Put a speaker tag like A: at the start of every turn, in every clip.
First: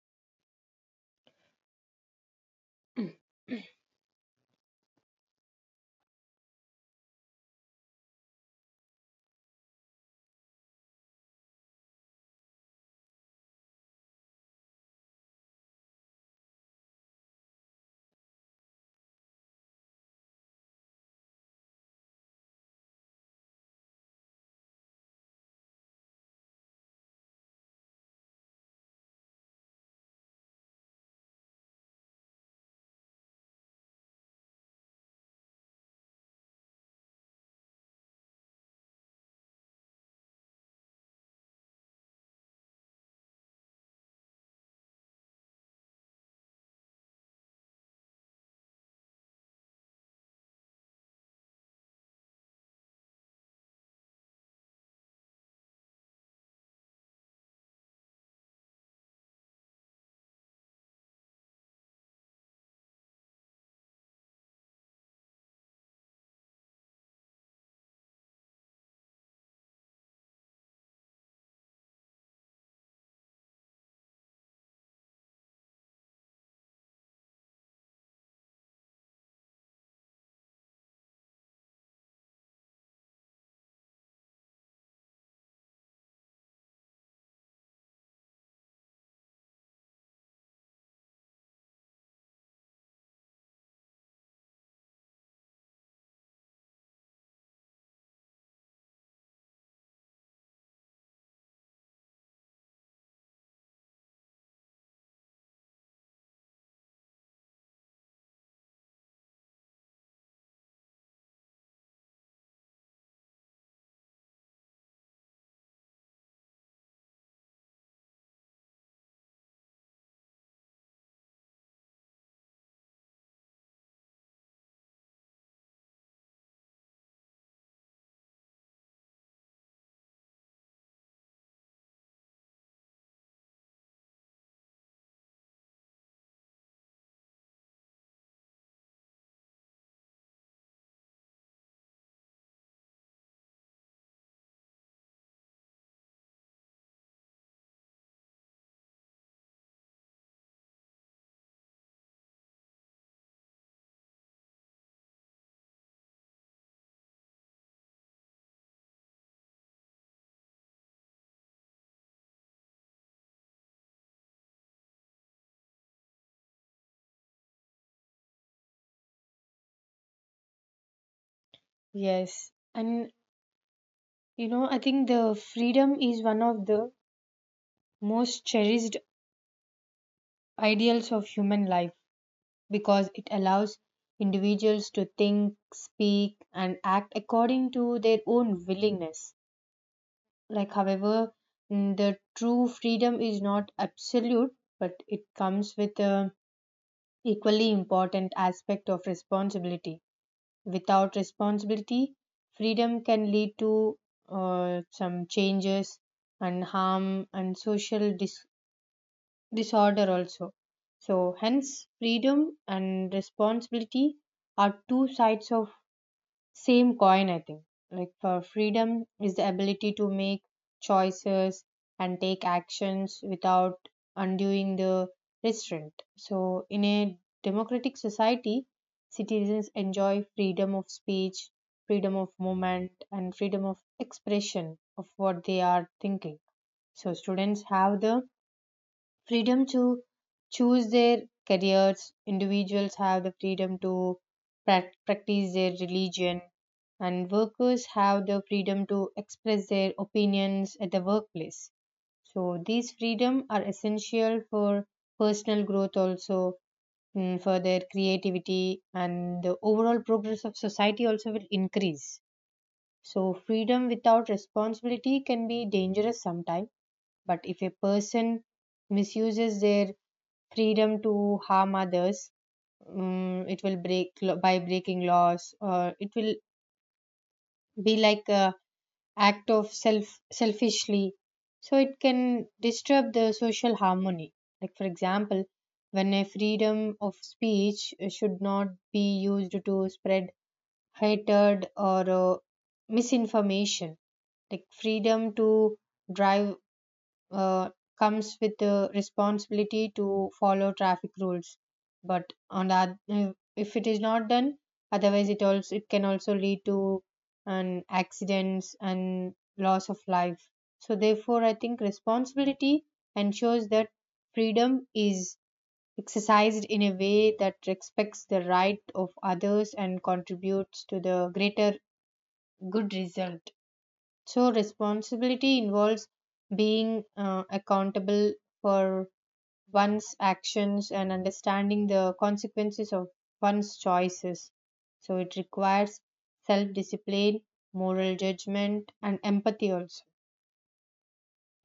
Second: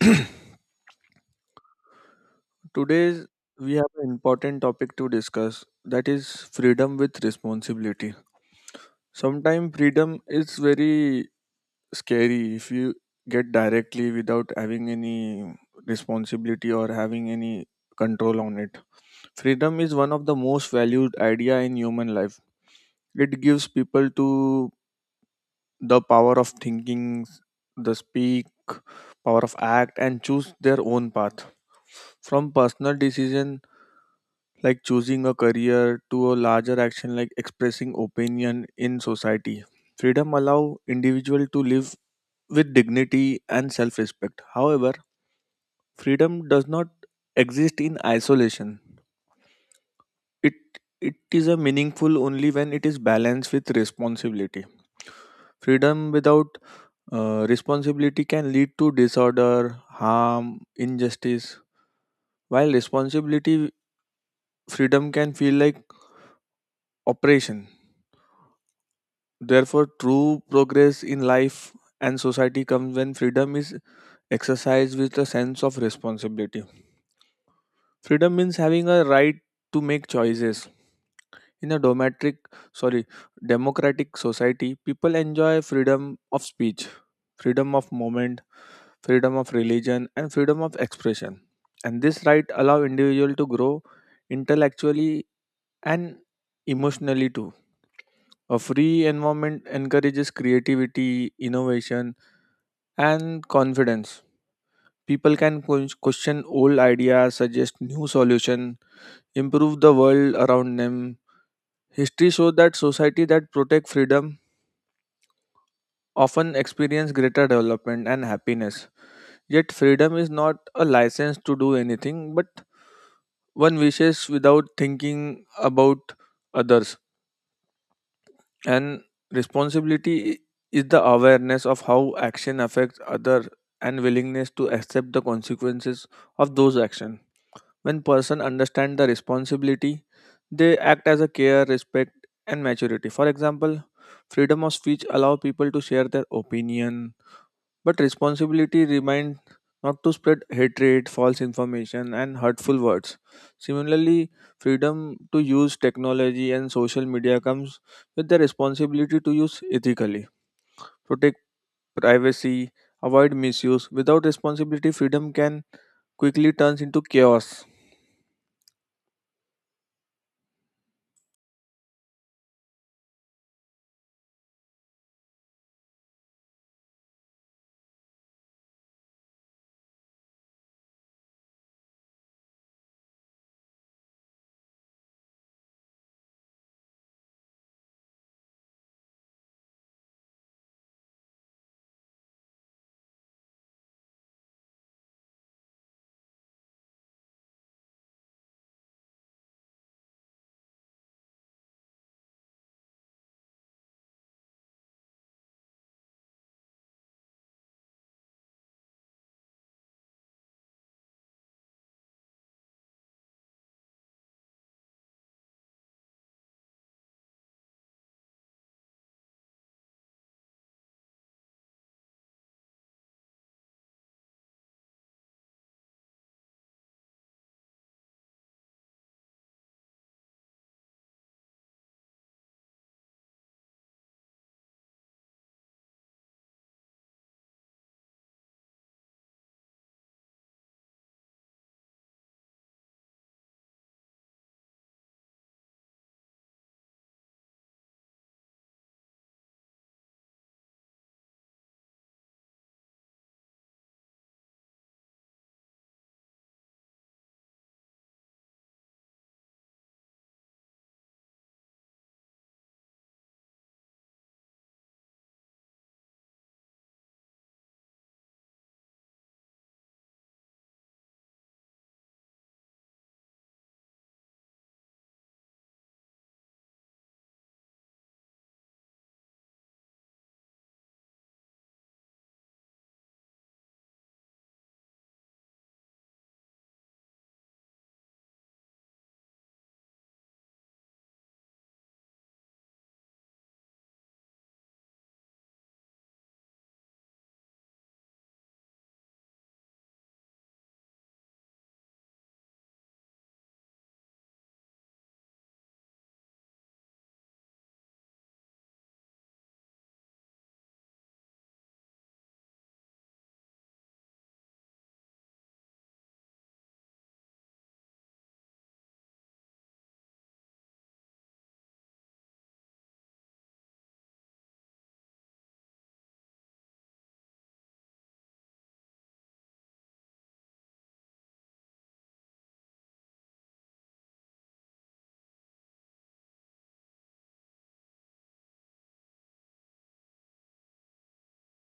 A: Today we have an important topic to discuss, that is freedom with responsibility. Sometimes freedom is very scary if you get directly without having any responsibility or having any control on it. Freedom is one of the most valued idea in human life. It gives people to the power of thinking, the speak, power of act and choose their own path. From personal decision like choosing a career to a larger action like expressing opinion in society, freedom allow individual to live with dignity and self-respect. However, freedom does not exist in isolation. It it is a meaningful only when it is balanced with responsibility. Freedom without responsibility can lead to disorder, harm, injustice, while responsibility freedom can feel like oppression. Therefore, true progress in life and society comes when freedom is exercised with a sense of responsibility. Freedom means having a right to make choices. In a domestic, sorry, democratic society, people enjoy freedom of speech, freedom of movement, freedom of religion, and freedom of expression. And this right allow individual to grow intellectually and emotionally too. A free environment encourages creativity, innovation, and confidence. People can question old ideas, suggest new solutions, improve the world around them. History shows that society that protect freedom often experience greater development and happiness. Yet freedom is not a license to do anything, but one wishes without thinking about others. And responsibility is the awareness of how action affects other and willingness to accept the consequences of those actions. When person understand the responsibility, they act as a care, respect, and maturity. For example, freedom of speech allow people to share their opinion, but responsibility remind not to spread hatred, false information, and hurtful words. Similarly, freedom to use technology and social media comes with the responsibility to use ethically, protect privacy, avoid misuse. Without responsibility, freedom can quickly turns into chaos.
B: Yes, and I think the freedom is one of the most cherished ideals of human life because it allows individuals to think, speak, and act according to their own willingness. However, the true freedom is not absolute, but it comes with a equally important aspect of responsibility. Without responsibility, freedom can lead to some changes and harm and social disorder also. So hence freedom and responsibility are two sides of same coin, I think. Like for Freedom is the ability to make choices and take actions without undoing the restraint. So in a democratic society, citizens enjoy freedom of speech, freedom of movement, and freedom of expression of what they are thinking. So students have the freedom to choose their careers, individuals have the freedom to practice their religion, and workers have the freedom to express their opinions at the workplace. So these freedom are essential for personal growth also, for their creativity, and the overall progress of society also will increase. So freedom without responsibility can be dangerous sometimes, but if a person misuses their freedom to harm others. It will by breaking laws, or it will be like a act of self selfishly. So it can disturb the social harmony. Like for example, when a freedom of speech should not be used to spread hatred or misinformation. Like freedom to drive uh, comes with the responsibility to follow traffic rules, but on that, if it is not done, otherwise it also it can also lead to an accidents and loss of life. So therefore, I think responsibility ensures that freedom is exercised in a way that respects the right of others and contributes to the greater good result. So responsibility involves being accountable for one's actions and understanding the consequences of one's choices. So it requires self discipline, moral judgment, and empathy also.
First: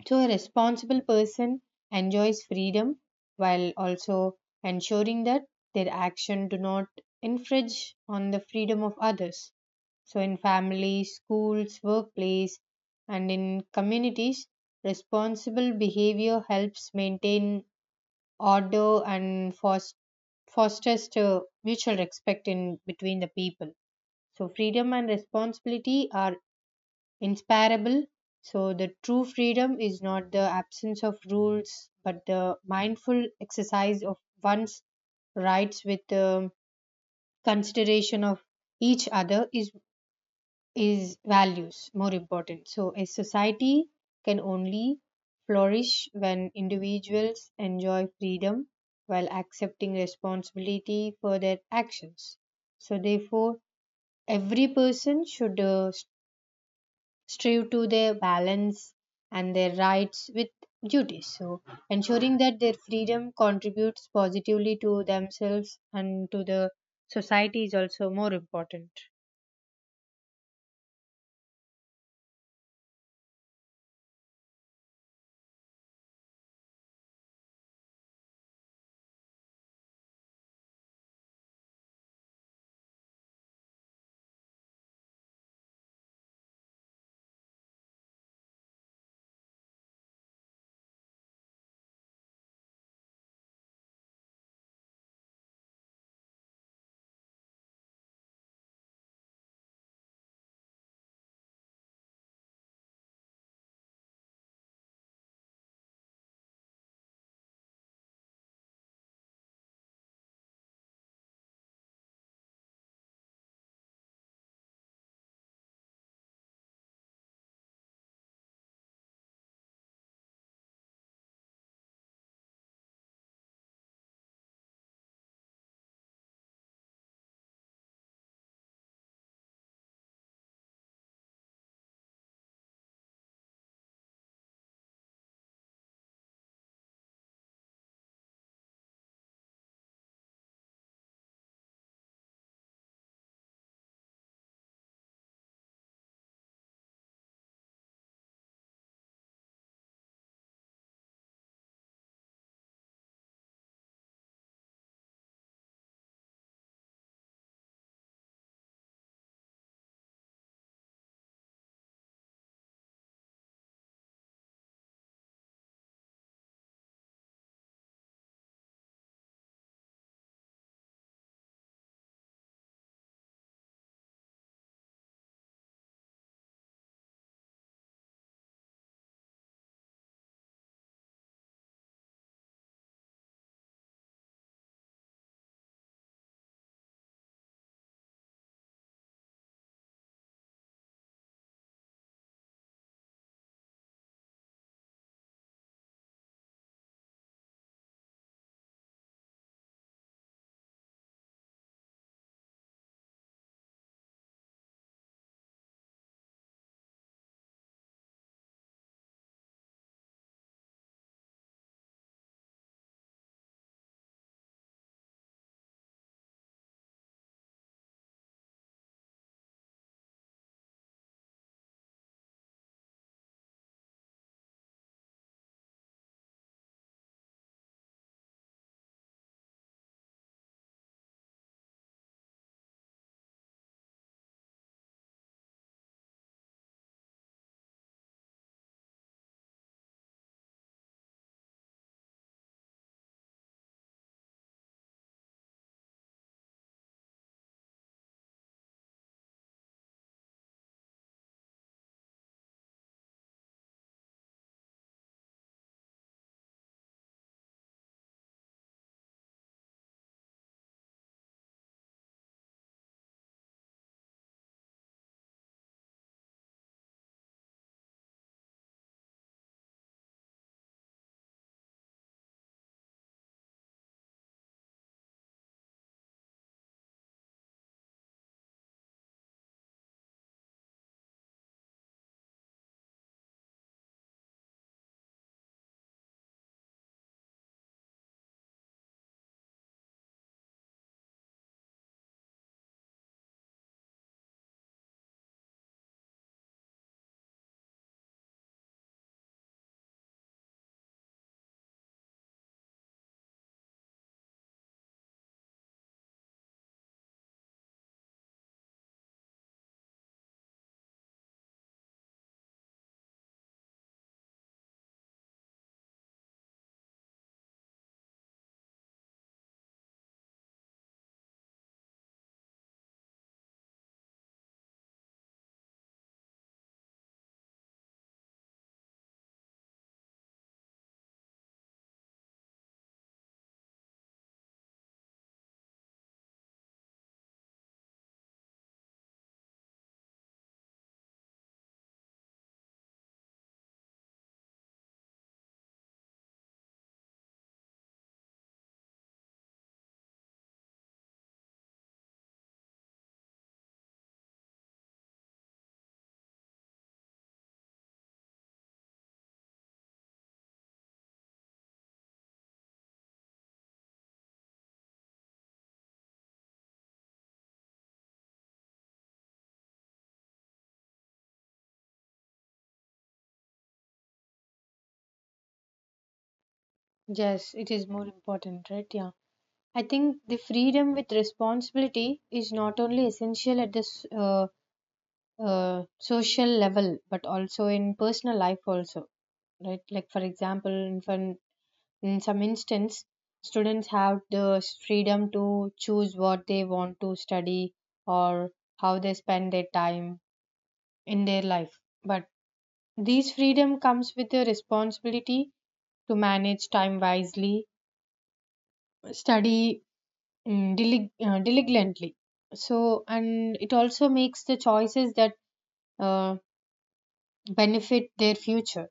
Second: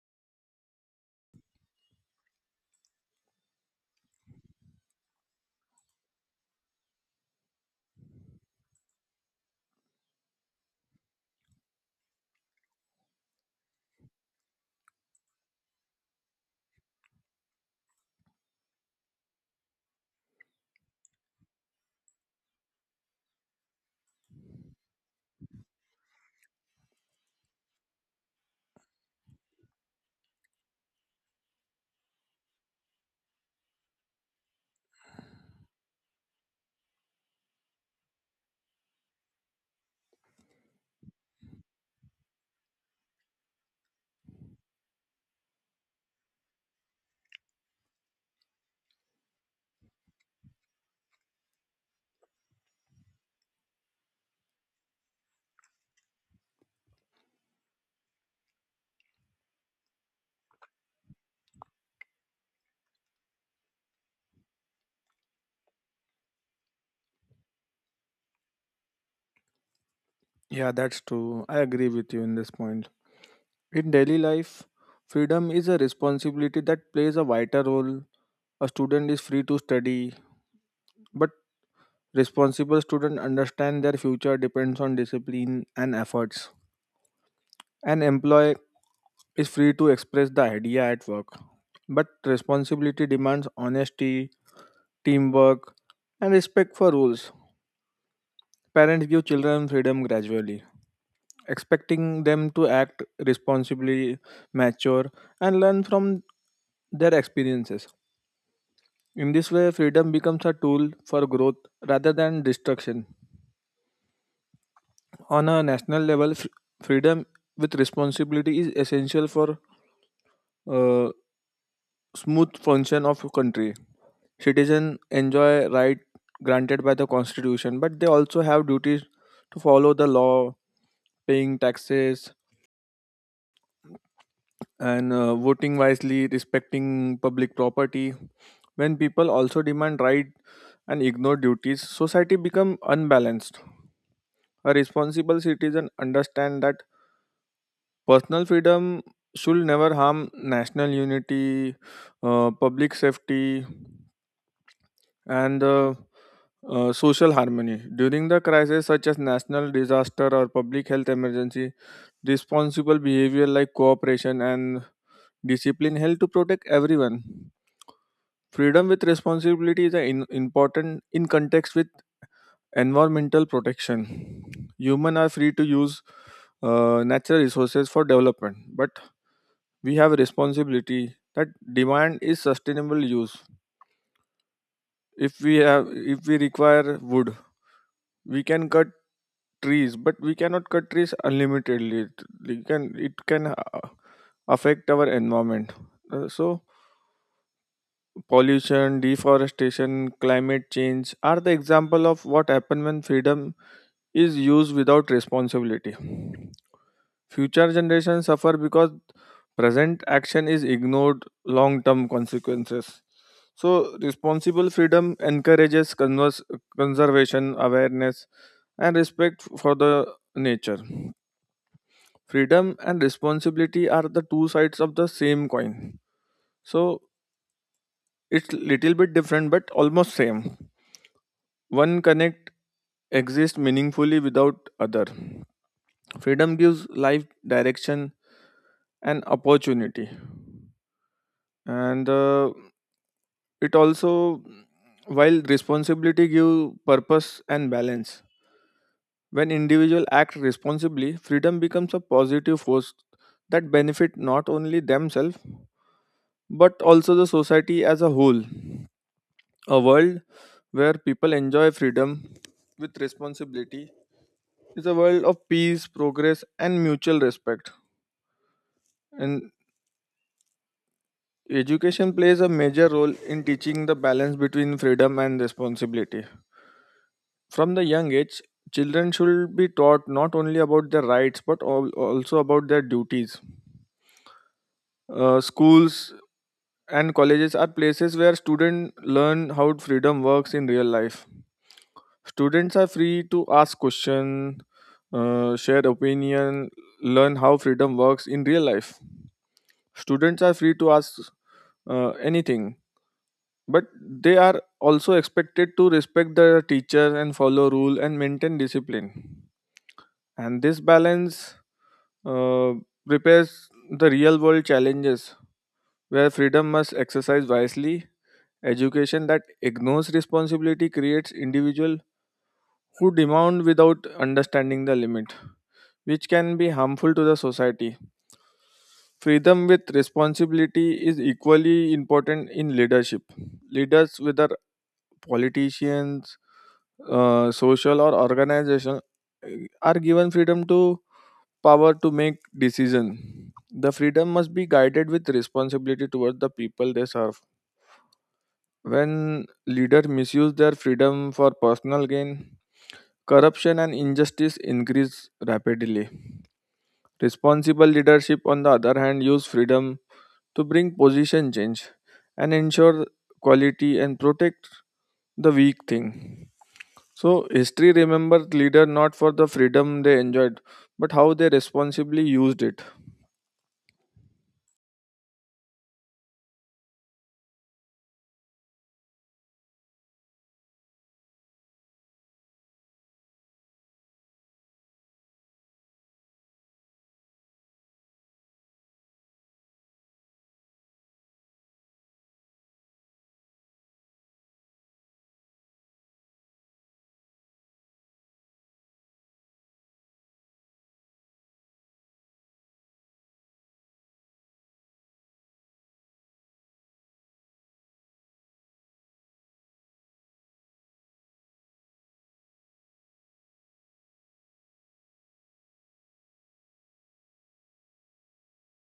B: So a responsible person enjoys freedom while also ensuring that their action do not infringe on the freedom of others. So in families, schools, workplace, and in communities, responsible behavior helps maintain order and fosters to mutual respect in between the people. So freedom and responsibility are inseparable. So the true freedom is not the absence of rules, but the mindful exercise of one's rights with the consideration of each other is values more important. So a society can only flourish when individuals enjoy freedom while accepting responsibility for their actions. So therefore, every person should strive to their balance and their rights with duties. So ensuring that their freedom contributes positively to themselves and to the society is also more important.
A: Yeah, that's true. I agree with you in this point. In daily life, freedom is a responsibility that plays a vital role. A student is free to study, but responsible students understand their future depends on discipline and efforts. An employee is free to express the idea at work, but responsibility demands honesty, teamwork, and respect for rules. Parents give children freedom gradually, expecting them to act responsibly, mature, and learn from their experiences. In this way, freedom becomes a tool for growth rather than destruction. On a national level, freedom with responsibility is essential for uh, smooth function of a country. Citizens enjoy rights granted by the constitution, but they also have duties to follow the law, paying taxes, and voting wisely, respecting public property. When people also demand right and ignore duties, society become unbalanced. A responsible citizen understand that personal freedom should never harm national unity, public safety, and social harmony. During the crisis such as national disaster or public health emergency, responsible behavior like cooperation and discipline help to protect everyone. Freedom with responsibility is a in, important in context with environmental protection. Humans are free to use natural resources for development, but we have a responsibility that demand is sustainable use. If we have, if we require wood, we can cut trees, but we cannot cut trees unlimitedly. It can affect our environment. So pollution, deforestation, climate change are the example of what happens when freedom is used without responsibility. Future generations suffer because present action is ignored long-term consequences. So, responsible freedom encourages conservation, awareness, and respect for the nature. Freedom and responsibility are the two sides of the same coin. So, it's little bit different but almost same. One connect exists meaningfully without other. Freedom gives life direction and opportunity, and it also, while responsibility give purpose and balance. When individual act responsibly, freedom becomes a positive force that benefit not only themselves but also the society as a whole. A world where people enjoy freedom with responsibility, it's a world of peace, progress, and mutual respect. And education plays a major role in teaching the balance between freedom and responsibility. From the young age, children should be taught not only about their rights but also about their duties. Schools and colleges are places where students learn how freedom works in real life. Students are free to ask questions, share opinion, learn how freedom works in real life. Students are free to ask anything, but they are also expected to respect the teacher and follow rule and maintain discipline. And this balance uh, prepares the real world challenges where freedom must exercise wisely. Education that ignores responsibility creates individual who demand without understanding the limit, which can be harmful to the society. Freedom with responsibility is equally important in leadership. Leaders, whether politicians, social or organizational, are given freedom to power to make decision. The freedom must be guided with responsibility towards the people they serve. When leaders misuse their freedom for personal gain, corruption and injustice increase rapidly. Responsible leadership, on the other hand, use freedom to bring position change and ensure quality and protect the weak thing. So history remembers leader not for the freedom they enjoyed, but how they responsibly used it.
B: Yes, it is more important, right? Yeah. I think the freedom with responsibility is not only essential at this social level, but also in personal life also, right? Like for example, in some instance, students have the freedom to choose what they want to study or how they spend their time in their life. But this freedom comes with the responsibility to manage time wisely, study diligently. So, and it also makes the choices that uh, benefit their future.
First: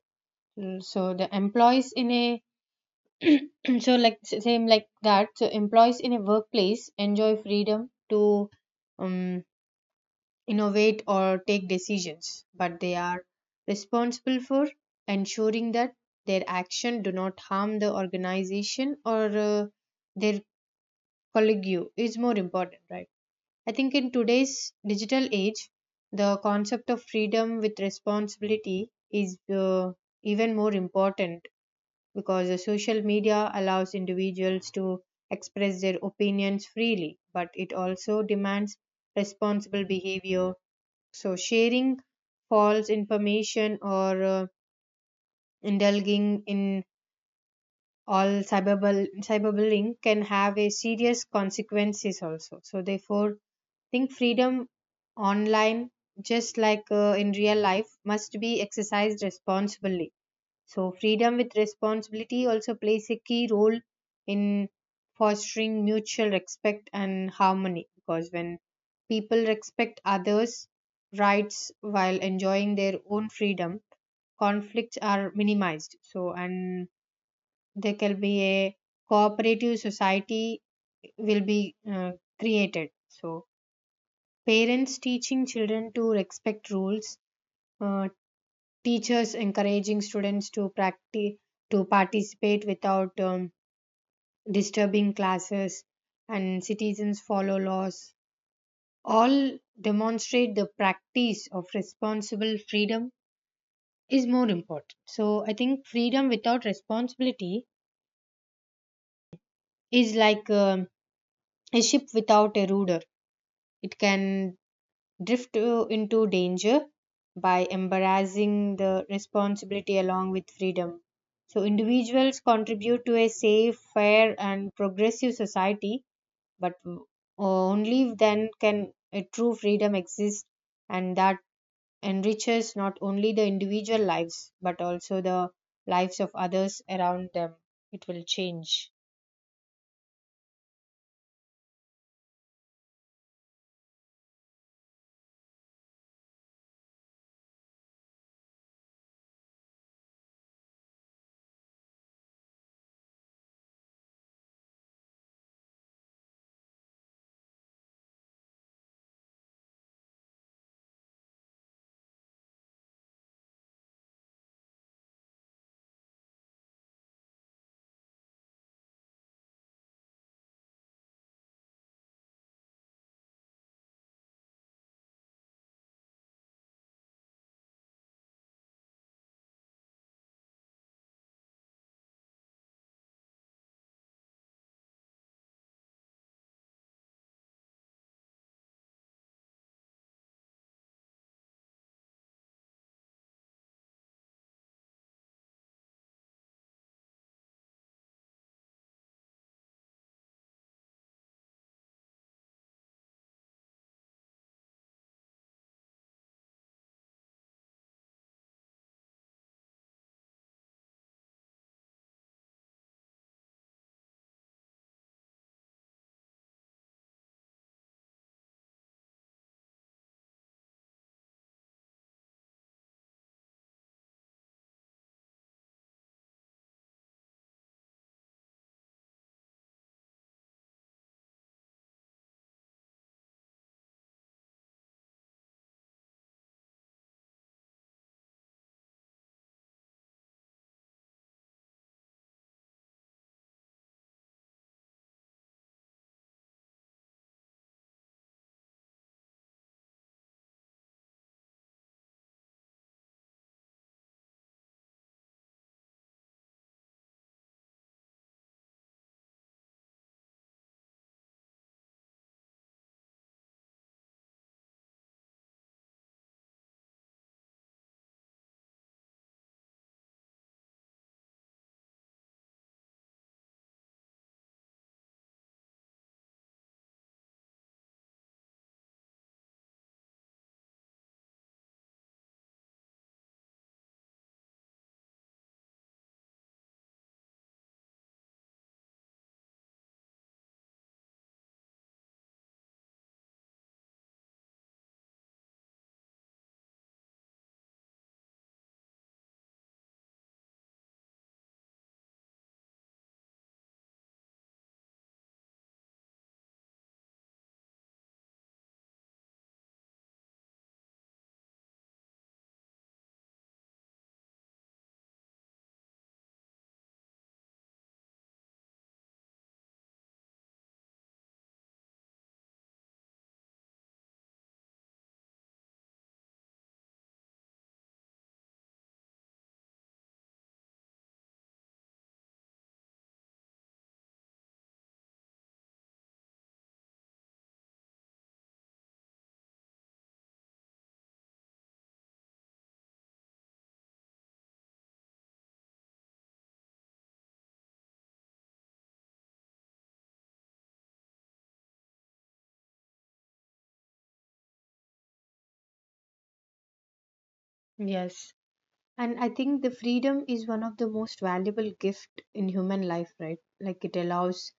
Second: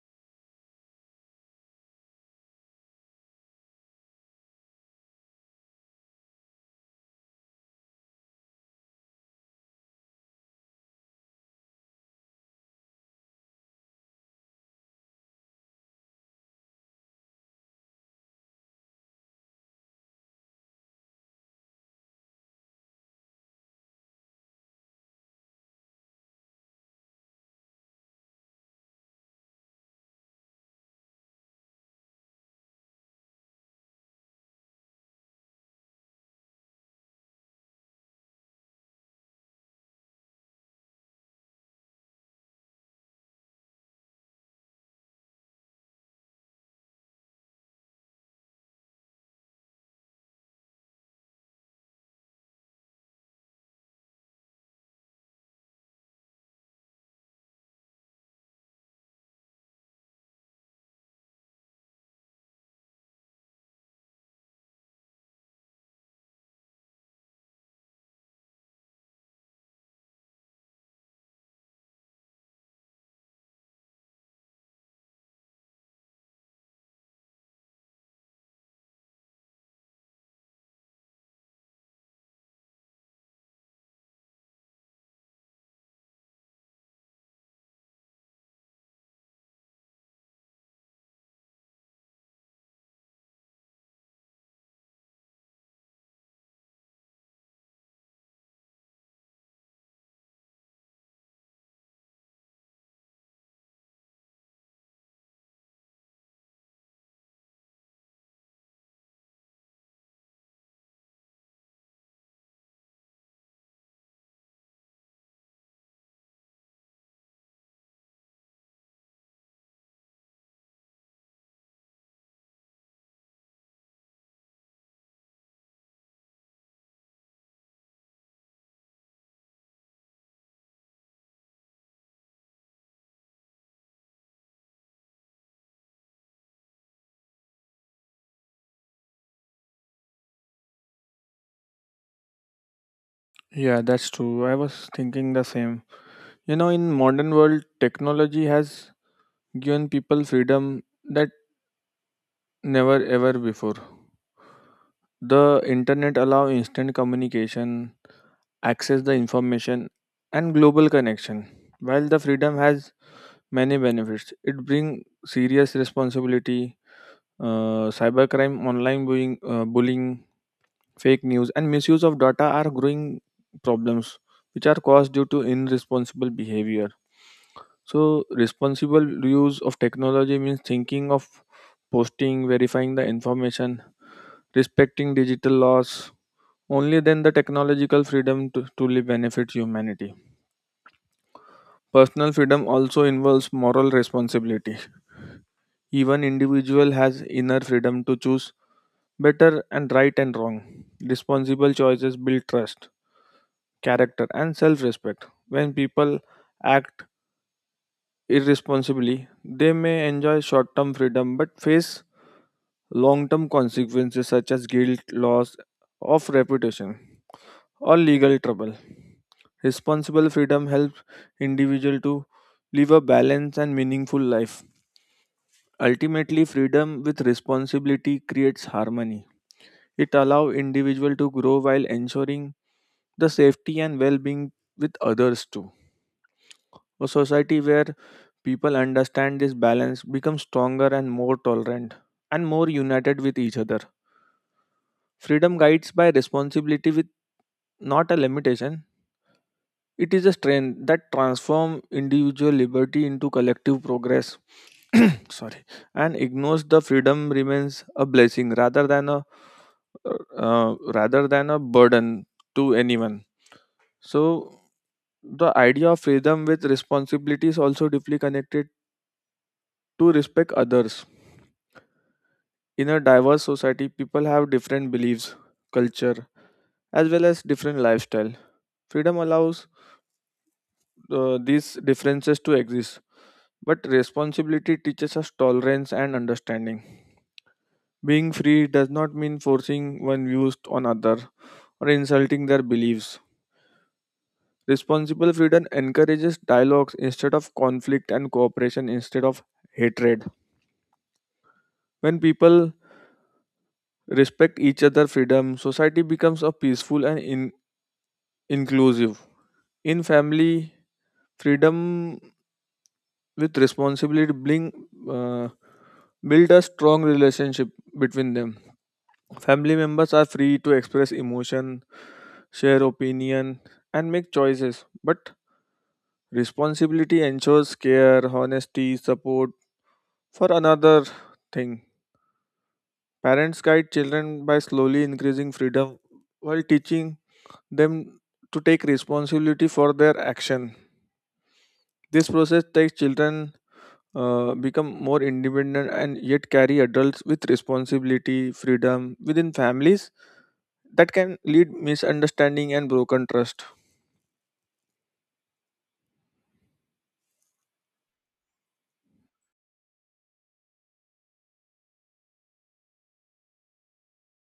B: So the employees in a so same like that. So employees in a workplace enjoy freedom to um, innovate or take decisions, but they are responsible for ensuring that their action do not harm the organization or their colleague. Is more important, right? I think in today's digital age, the concept of freedom with responsibility is even more important because the social media allows individuals to express their opinions freely, but it also demands responsible behavior. So sharing false information or indulging in all cyberbullying can have a serious consequences also. So therefore, think freedom online, just like in real life, must be exercised responsibly. So freedom with responsibility also plays a key role in fostering mutual respect and harmony, because when people respect others rights while enjoying their own freedom, conflicts are minimized. So and there can be a cooperative society will be uh, created. So parents teaching children to respect rules, uh, teachers encouraging students to practice to participate without disturbing classes, and citizens follow laws, all demonstrate the practice of responsible freedom is more important. So I think freedom without responsibility is like a ship without a rudder. It can into danger by embracing the responsibility along with freedom. So individuals contribute to a safe, fair, and progressive society, but only then can a true freedom exist, and that enriches not only the individual lives but also the lives of others around them. It will change.
A: Yeah, that's true. I was thinking the same. You know, in modern world, technology has given people freedom that never ever before. The internet allow instant communication, access the information and global connection. While the freedom has many benefits, it brings serious responsibility. Cybercrime, online bullying, fake news and misuse of data are growing problems which are caused due to irresponsible behavior. So responsible use of technology means thinking of posting, verifying the information, respecting digital laws. Only then the technological freedom to truly benefits humanity. Personal freedom also involves moral responsibility. Even individual has inner freedom to choose better and right and wrong. Responsible choices build trust, character and self-respect. When people act irresponsibly, they may enjoy short-term freedom but face long-term consequences such as guilt, loss of reputation or legal trouble. Responsible freedom helps individual to live a balanced and meaningful life. Ultimately, freedom with responsibility creates harmony. It allows individual to grow while ensuring the safety and well-being with others too. A society where people understand this balance becomes stronger and more tolerant and more united with each other. Freedom guides by responsibility with not a limitation. It is a strength that transforms individual liberty into collective progress. Sorry, and ignores the freedom remains a blessing rather than a rather than a burden to anyone. So the idea of freedom with responsibility is also deeply connected to respect others. In a diverse society, people have different beliefs, culture, as well as different lifestyle. Freedom allows these differences to exist, but responsibility teaches us tolerance and understanding. Being free does not mean forcing one views on other or insulting their beliefs. Responsible freedom encourages dialogues instead of conflict and cooperation instead of hatred. When people respect each other's freedom, society becomes a peaceful and inclusive. In family, freedom with responsibility bring uh, build a strong relationship between them. Family members are free to express emotion, share opinion, and make choices, but responsibility ensures care, honesty, support for another thing. Parents guide children by slowly increasing freedom while teaching them to take responsibility for their action. This process takes children become more independent and yet carry adults with responsibility. Freedom within families that can lead misunderstanding and broken trust.
B: Yes. And I think the freedom is one of the most valuable gift in human life, right? Like it allows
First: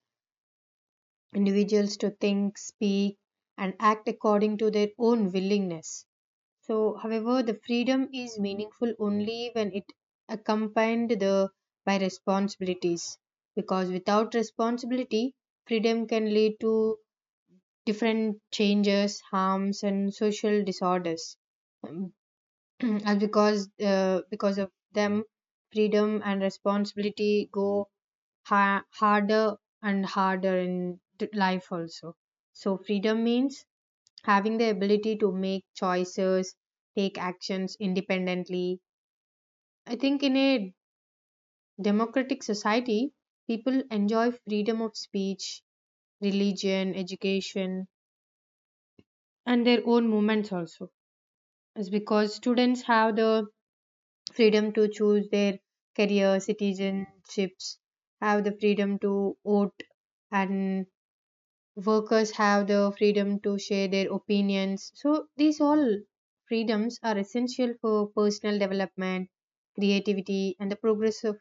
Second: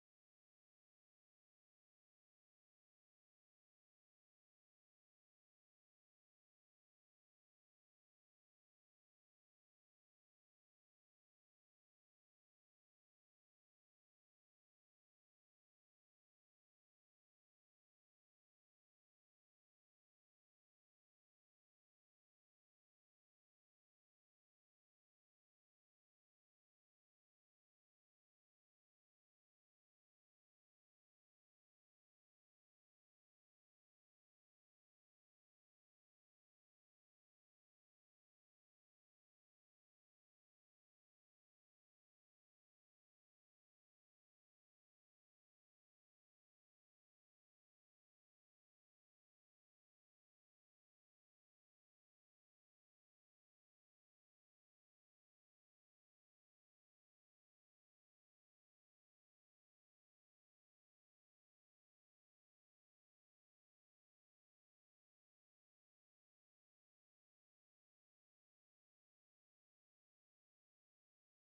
B: individuals to think, speak, and act according to their own willingness. So however, the freedom is meaningful only when it accompanied the, by responsibilities, because without responsibility, freedom can lead to different changes, harms, and social disorders. Um, and because of them, freedom and responsibility go harder and harder in life also. So freedom means having the ability to make choices, take actions independently. I think in a democratic society, people enjoy freedom of speech, religion, education, and their own movements also. It's because students have the freedom to choose their career, citizenships have the freedom to vote, and workers have the freedom to share their opinions. So these all freedoms are essential for personal development, creativity, and the progress of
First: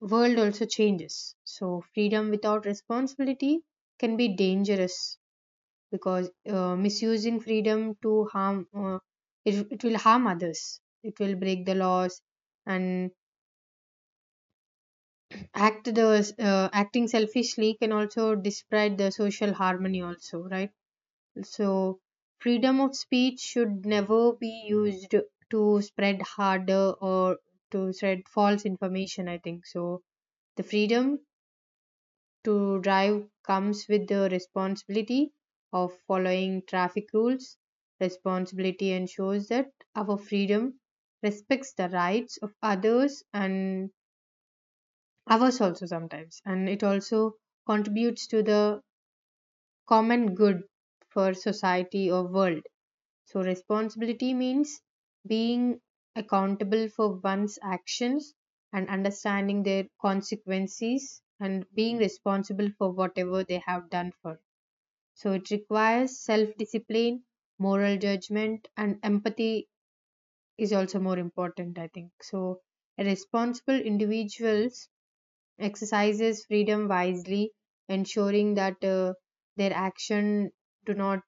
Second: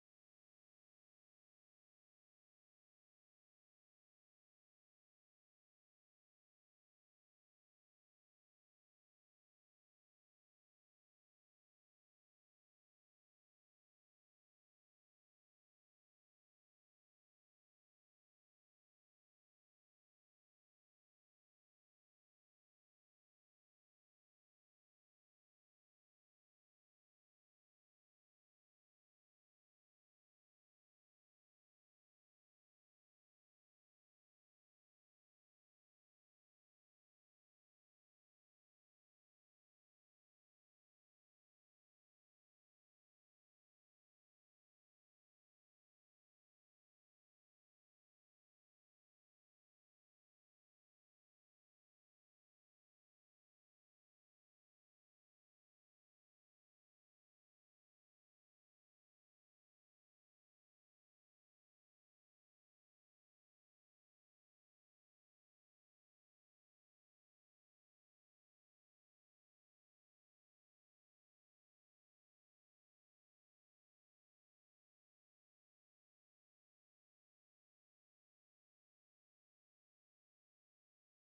B: world also changes. So freedom without responsibility can be dangerous because misusing freedom to harm it, it will harm others, it will break the laws, and acting selfishly can also disrupt the social harmony also, right? So freedom of speech should never be used to spread harder or to spread false information, I think. So the freedom to drive comes with the responsibility of following traffic rules. Responsibility ensures that our freedom respects the rights of others and ours also sometimes, and it also contributes to the common good for society or world. So responsibility means being accountable for one's actions and understanding their consequences, and being responsible for whatever they have done for. So it requires self discipline, moral judgment, and empathy is also more important, I think. So responsible individuals exercises freedom wisely, ensuring that their action do not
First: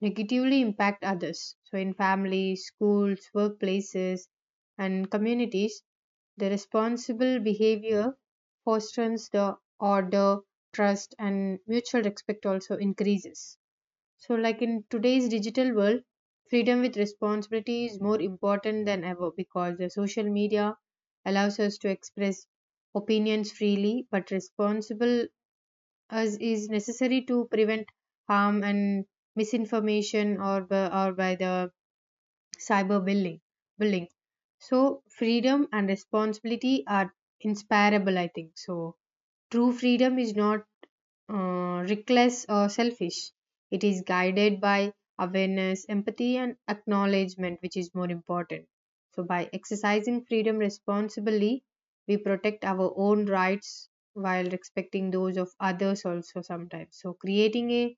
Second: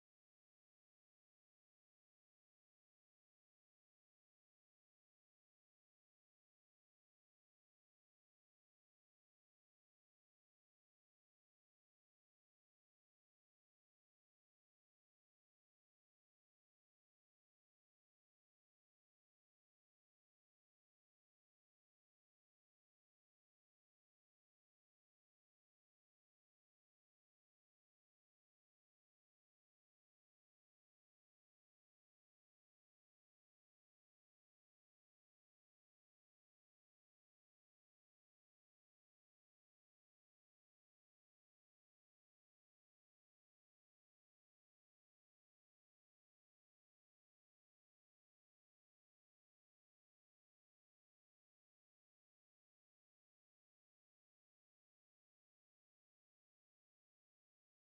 B: negatively impact others. So in families, schools, workplaces, and communities, the responsible behavior fosters the order, trust, and mutual respect also increases. So like in today's digital world, freedom with responsibility is more important than ever because the social media allows us to express opinions freely, but responsible as is necessary to prevent harm and misinformation or by the cyber bullying. Bullying. So freedom and responsibility are inseparable, I think. So true freedom is not reckless or selfish. It is guided by awareness, empathy, and acknowledgement, which is more important. So by exercising freedom responsibly, we protect our own rights while respecting those of others also sometimes. So creating a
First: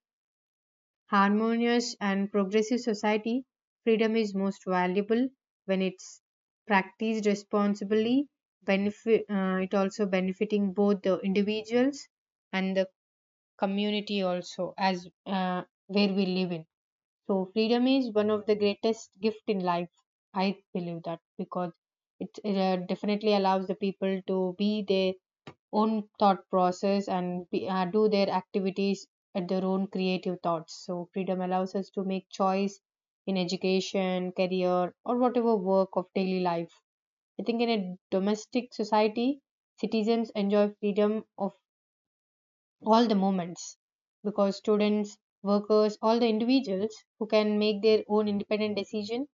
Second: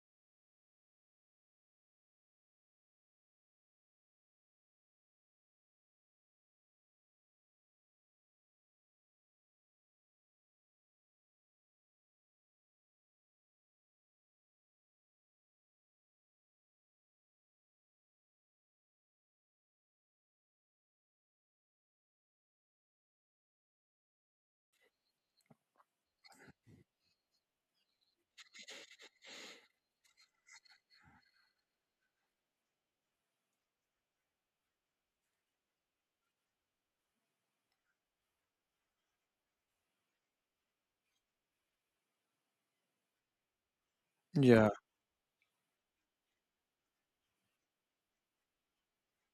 B: harmonious and progressive society, freedom is most valuable when it's practiced responsibly. It also benefiting both the individuals and the community also as where we live in. So freedom is one of the greatest gift in life, I believe that because it definitely allows the people to be their own thought process and do their activities at their own creative thoughts. So freedom allows us to make choice in education, career, or whatever work of daily life. I think in a domestic society, citizens enjoy freedom of all the moments because
A: Yeah,
B: students, workers, all the individuals who can make their own independent decision,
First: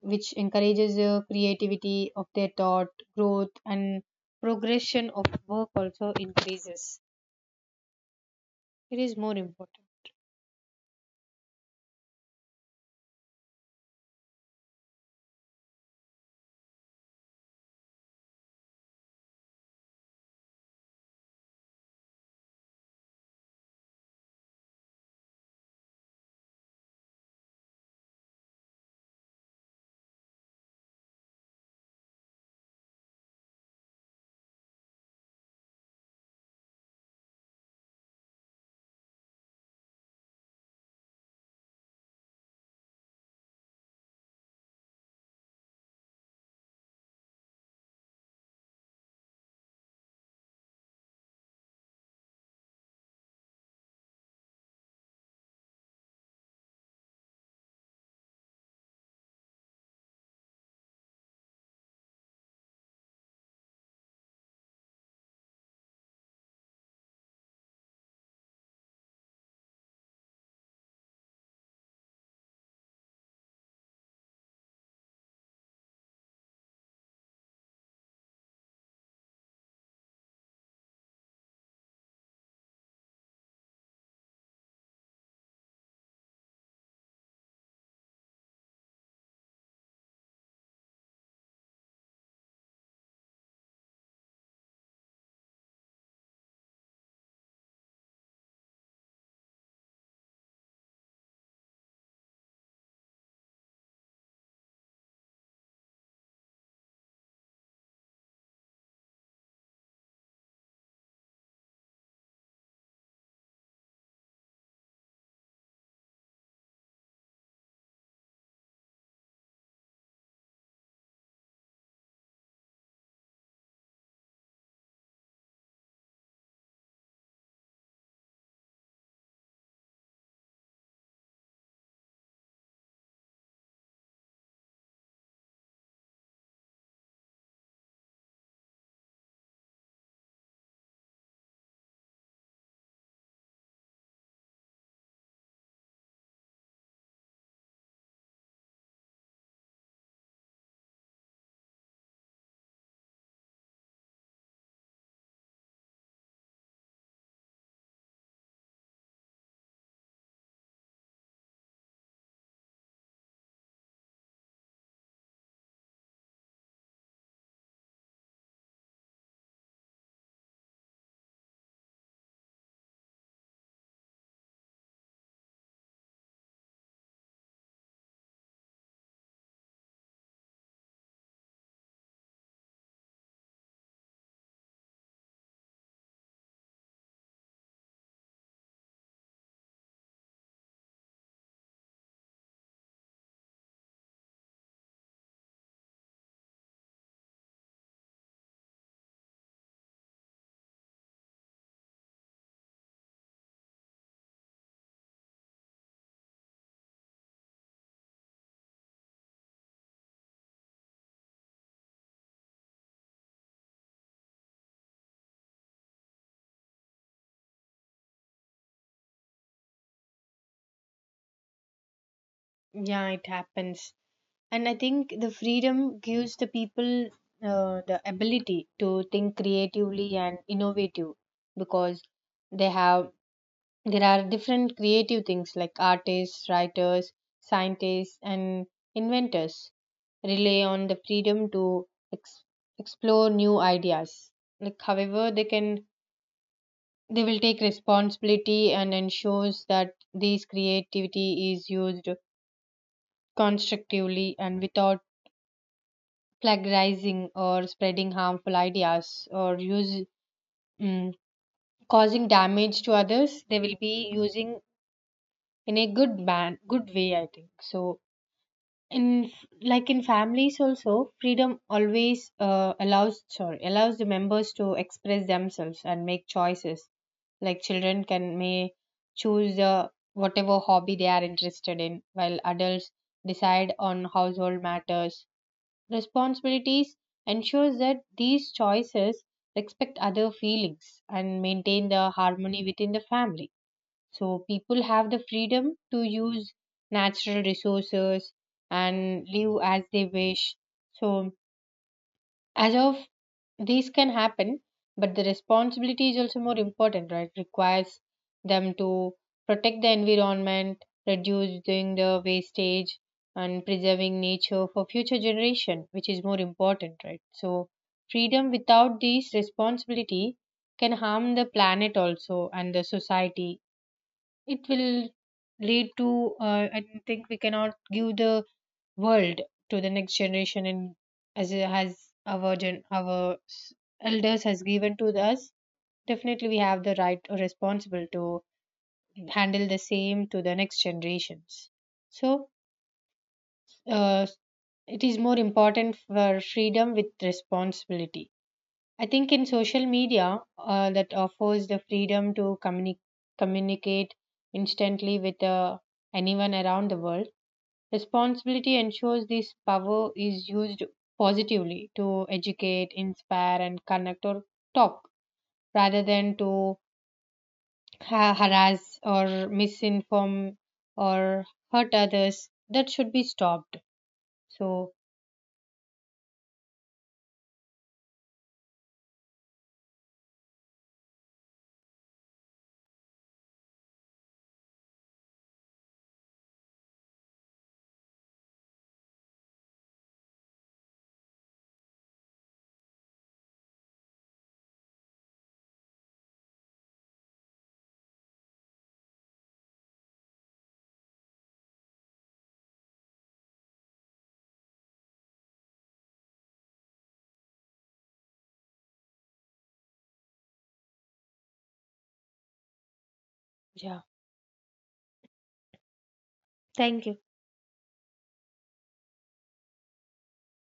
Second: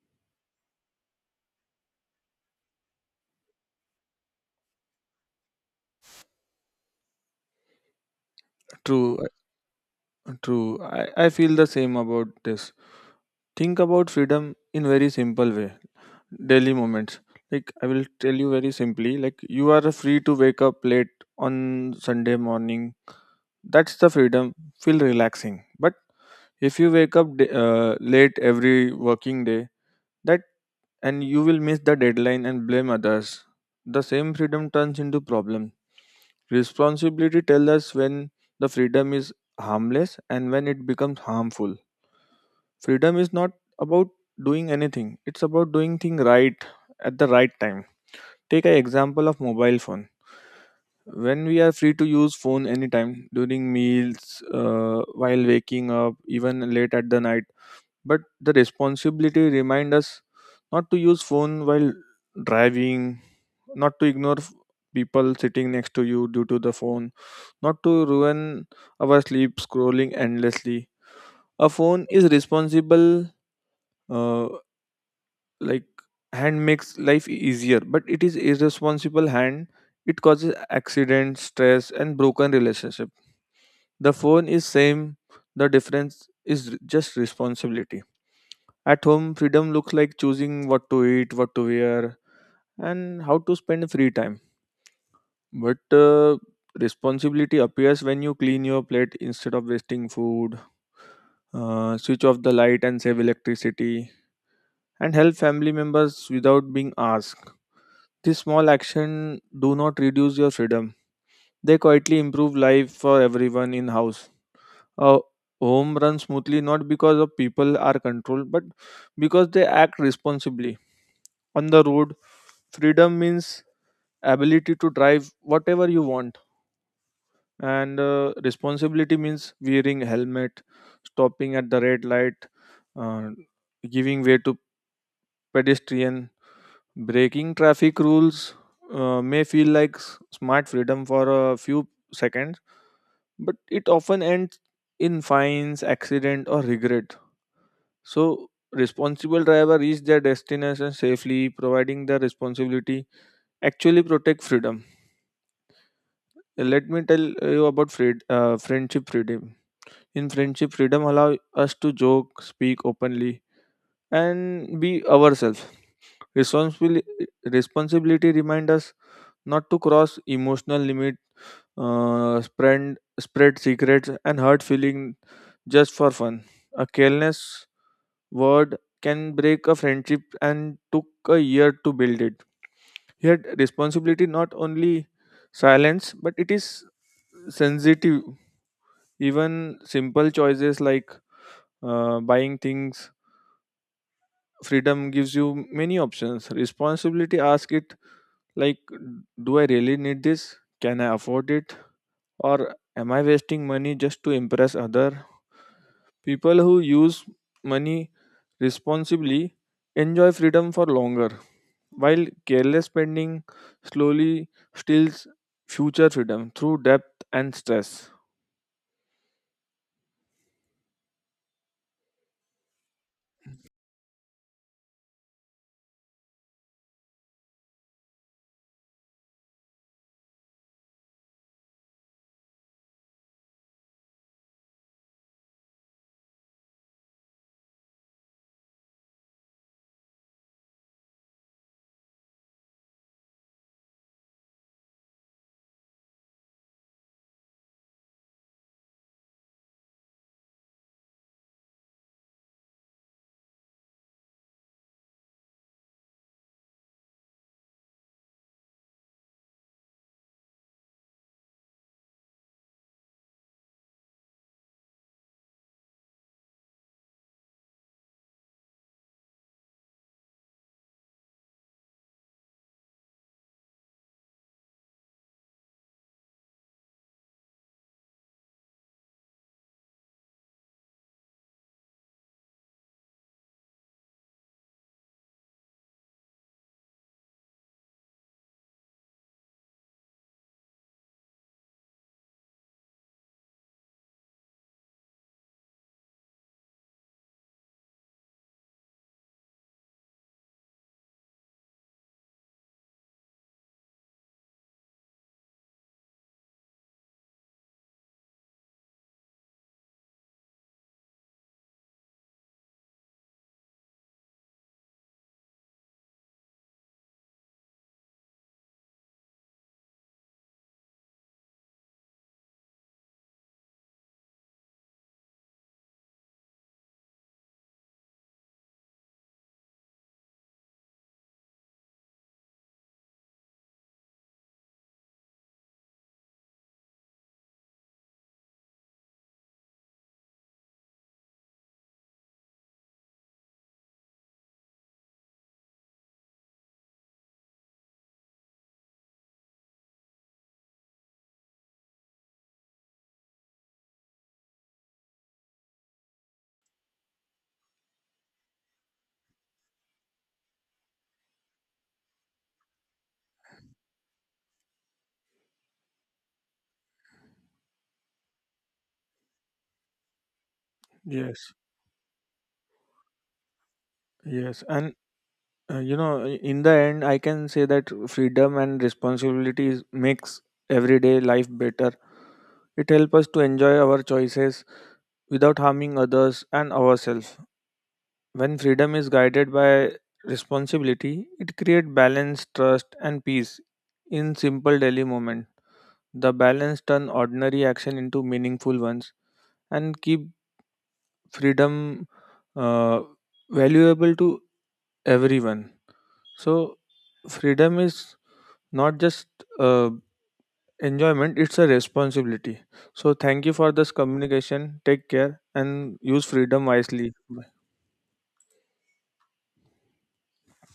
B: which encourages the creativity of their thought, growth, and progression of work also increases. It is
A: true,
B: more important.
A: true. I feel the same about this. Think about freedom in very simple way, daily moments. Like I will tell you very simply, like you are free to wake up late on Sunday morning. That's the freedom. Feel relaxing. But if you wake up late every working day, that, and you will miss the deadline and blame others. The same freedom turns into problem. Responsibility tells us when the freedom is harmless and when it becomes harmful. Freedom is not about doing anything. It's about doing thing right at the right time. Take an example of mobile phone. When we are free to use phone anytime during meals, while waking up, even late at the night, but the responsibility remind us not to use phone while driving, not to ignore people sitting next to you due to the phone, not to ruin our sleep scrolling endlessly. A phone is responsible, uh, like, hand makes life easier, but it is irresponsible hand. It causes accidents, stress and broken relationship. The phone is same. The difference is just responsibility. At home, freedom looks like choosing what to eat, what to wear, and how to spend free time. But responsibility appears when you clean your plate instead of wasting food, switch off the light and save electricity, and help family members without being asked. These small actions do not reduce your freedom. They quietly improve life for everyone in house. A home runs smoothly not because of people are controlled, but because they act responsibly. On the road, freedom means ability to drive whatever you want, and responsibility means wearing helmet, stopping at the red light, uh, giving way to pedestrian. Breaking traffic rules may feel like smart freedom for a few seconds, but it often ends in fines, accident or regret. So responsible driver reach their destination safely, providing the responsibility actually protect freedom. Let me tell you about friendship freedom. In friendship, freedom allow us to joke, speak openly, and be ourselves. Responsibili- responsibility remind us not to cross emotional limit, spread secrets, and hurt feeling just for fun. A careless word can break a friendship and took a year to build it. Yet responsibility not only silence but it is sensitive. Even simple choices like buying things, freedom gives you many options. Responsibility asks it like, do I really need this? Can I afford it? Or am I wasting money just to impress other? People who use money responsibly enjoy freedom for longer, while careless spending slowly steals future freedom through debt and stress.
B: Yeah, it happens. And I think the freedom gives the people the ability to think creatively and innovative because they have there are different creative things like artists, writers, scientists, and inventors rely on the freedom to explore new ideas. Like, however, they will take responsibility and ensures that this creativity is used constructively and without plagiarizing or spreading harmful ideas or use mm, causing damage to others. They will be using in a good way, I think. So in, like in families also, freedom always allows the members to express themselves and make choices, like children can may choose whatever hobby they are interested in, while adults decide on household matters. Responsibilities ensures that these choices respect other feelings and maintain the harmony within the family. So people have the freedom to use natural resources and live as they wish. So as of these can happen, but the responsibility is also more important, right? Requires them to protect the environment, reduce doing the wastage, and preserving nature for future generation, which is more important, right? So freedom without these responsibility can harm the planet also and the society. It will lead to I think we cannot give the world to the next generation, and as it has our gen- our s- elders has given to us. Definitely we have the right or responsible to handle the same to the next generations. So uh, it is more important for freedom with responsibility. I think in social media, that offers the freedom to communicate instantly with anyone around the world. Responsibility ensures this power is used positively to educate, inspire, and connect or talk rather than to harass or misinform or
A: Yes,
B: hurt others. That should be stopped.
A: yes,
B: So,
A: and you know, in the end, I can say that freedom and responsibilities makes everyday life better. It helps us to enjoy our choices without harming others and ourselves. When freedom is guided by responsibility, it creates balance, trust, and peace in simple daily moment. The balance turn ordinary action into meaningful ones and keep freedom uh, valuable to everyone. So, freedom is not just uh, enjoyment, it's a responsibility. So thank you for this
B: yeah,
A: communication, take care and use freedom
B: thank
A: wisely.
B: you.
A: Bye.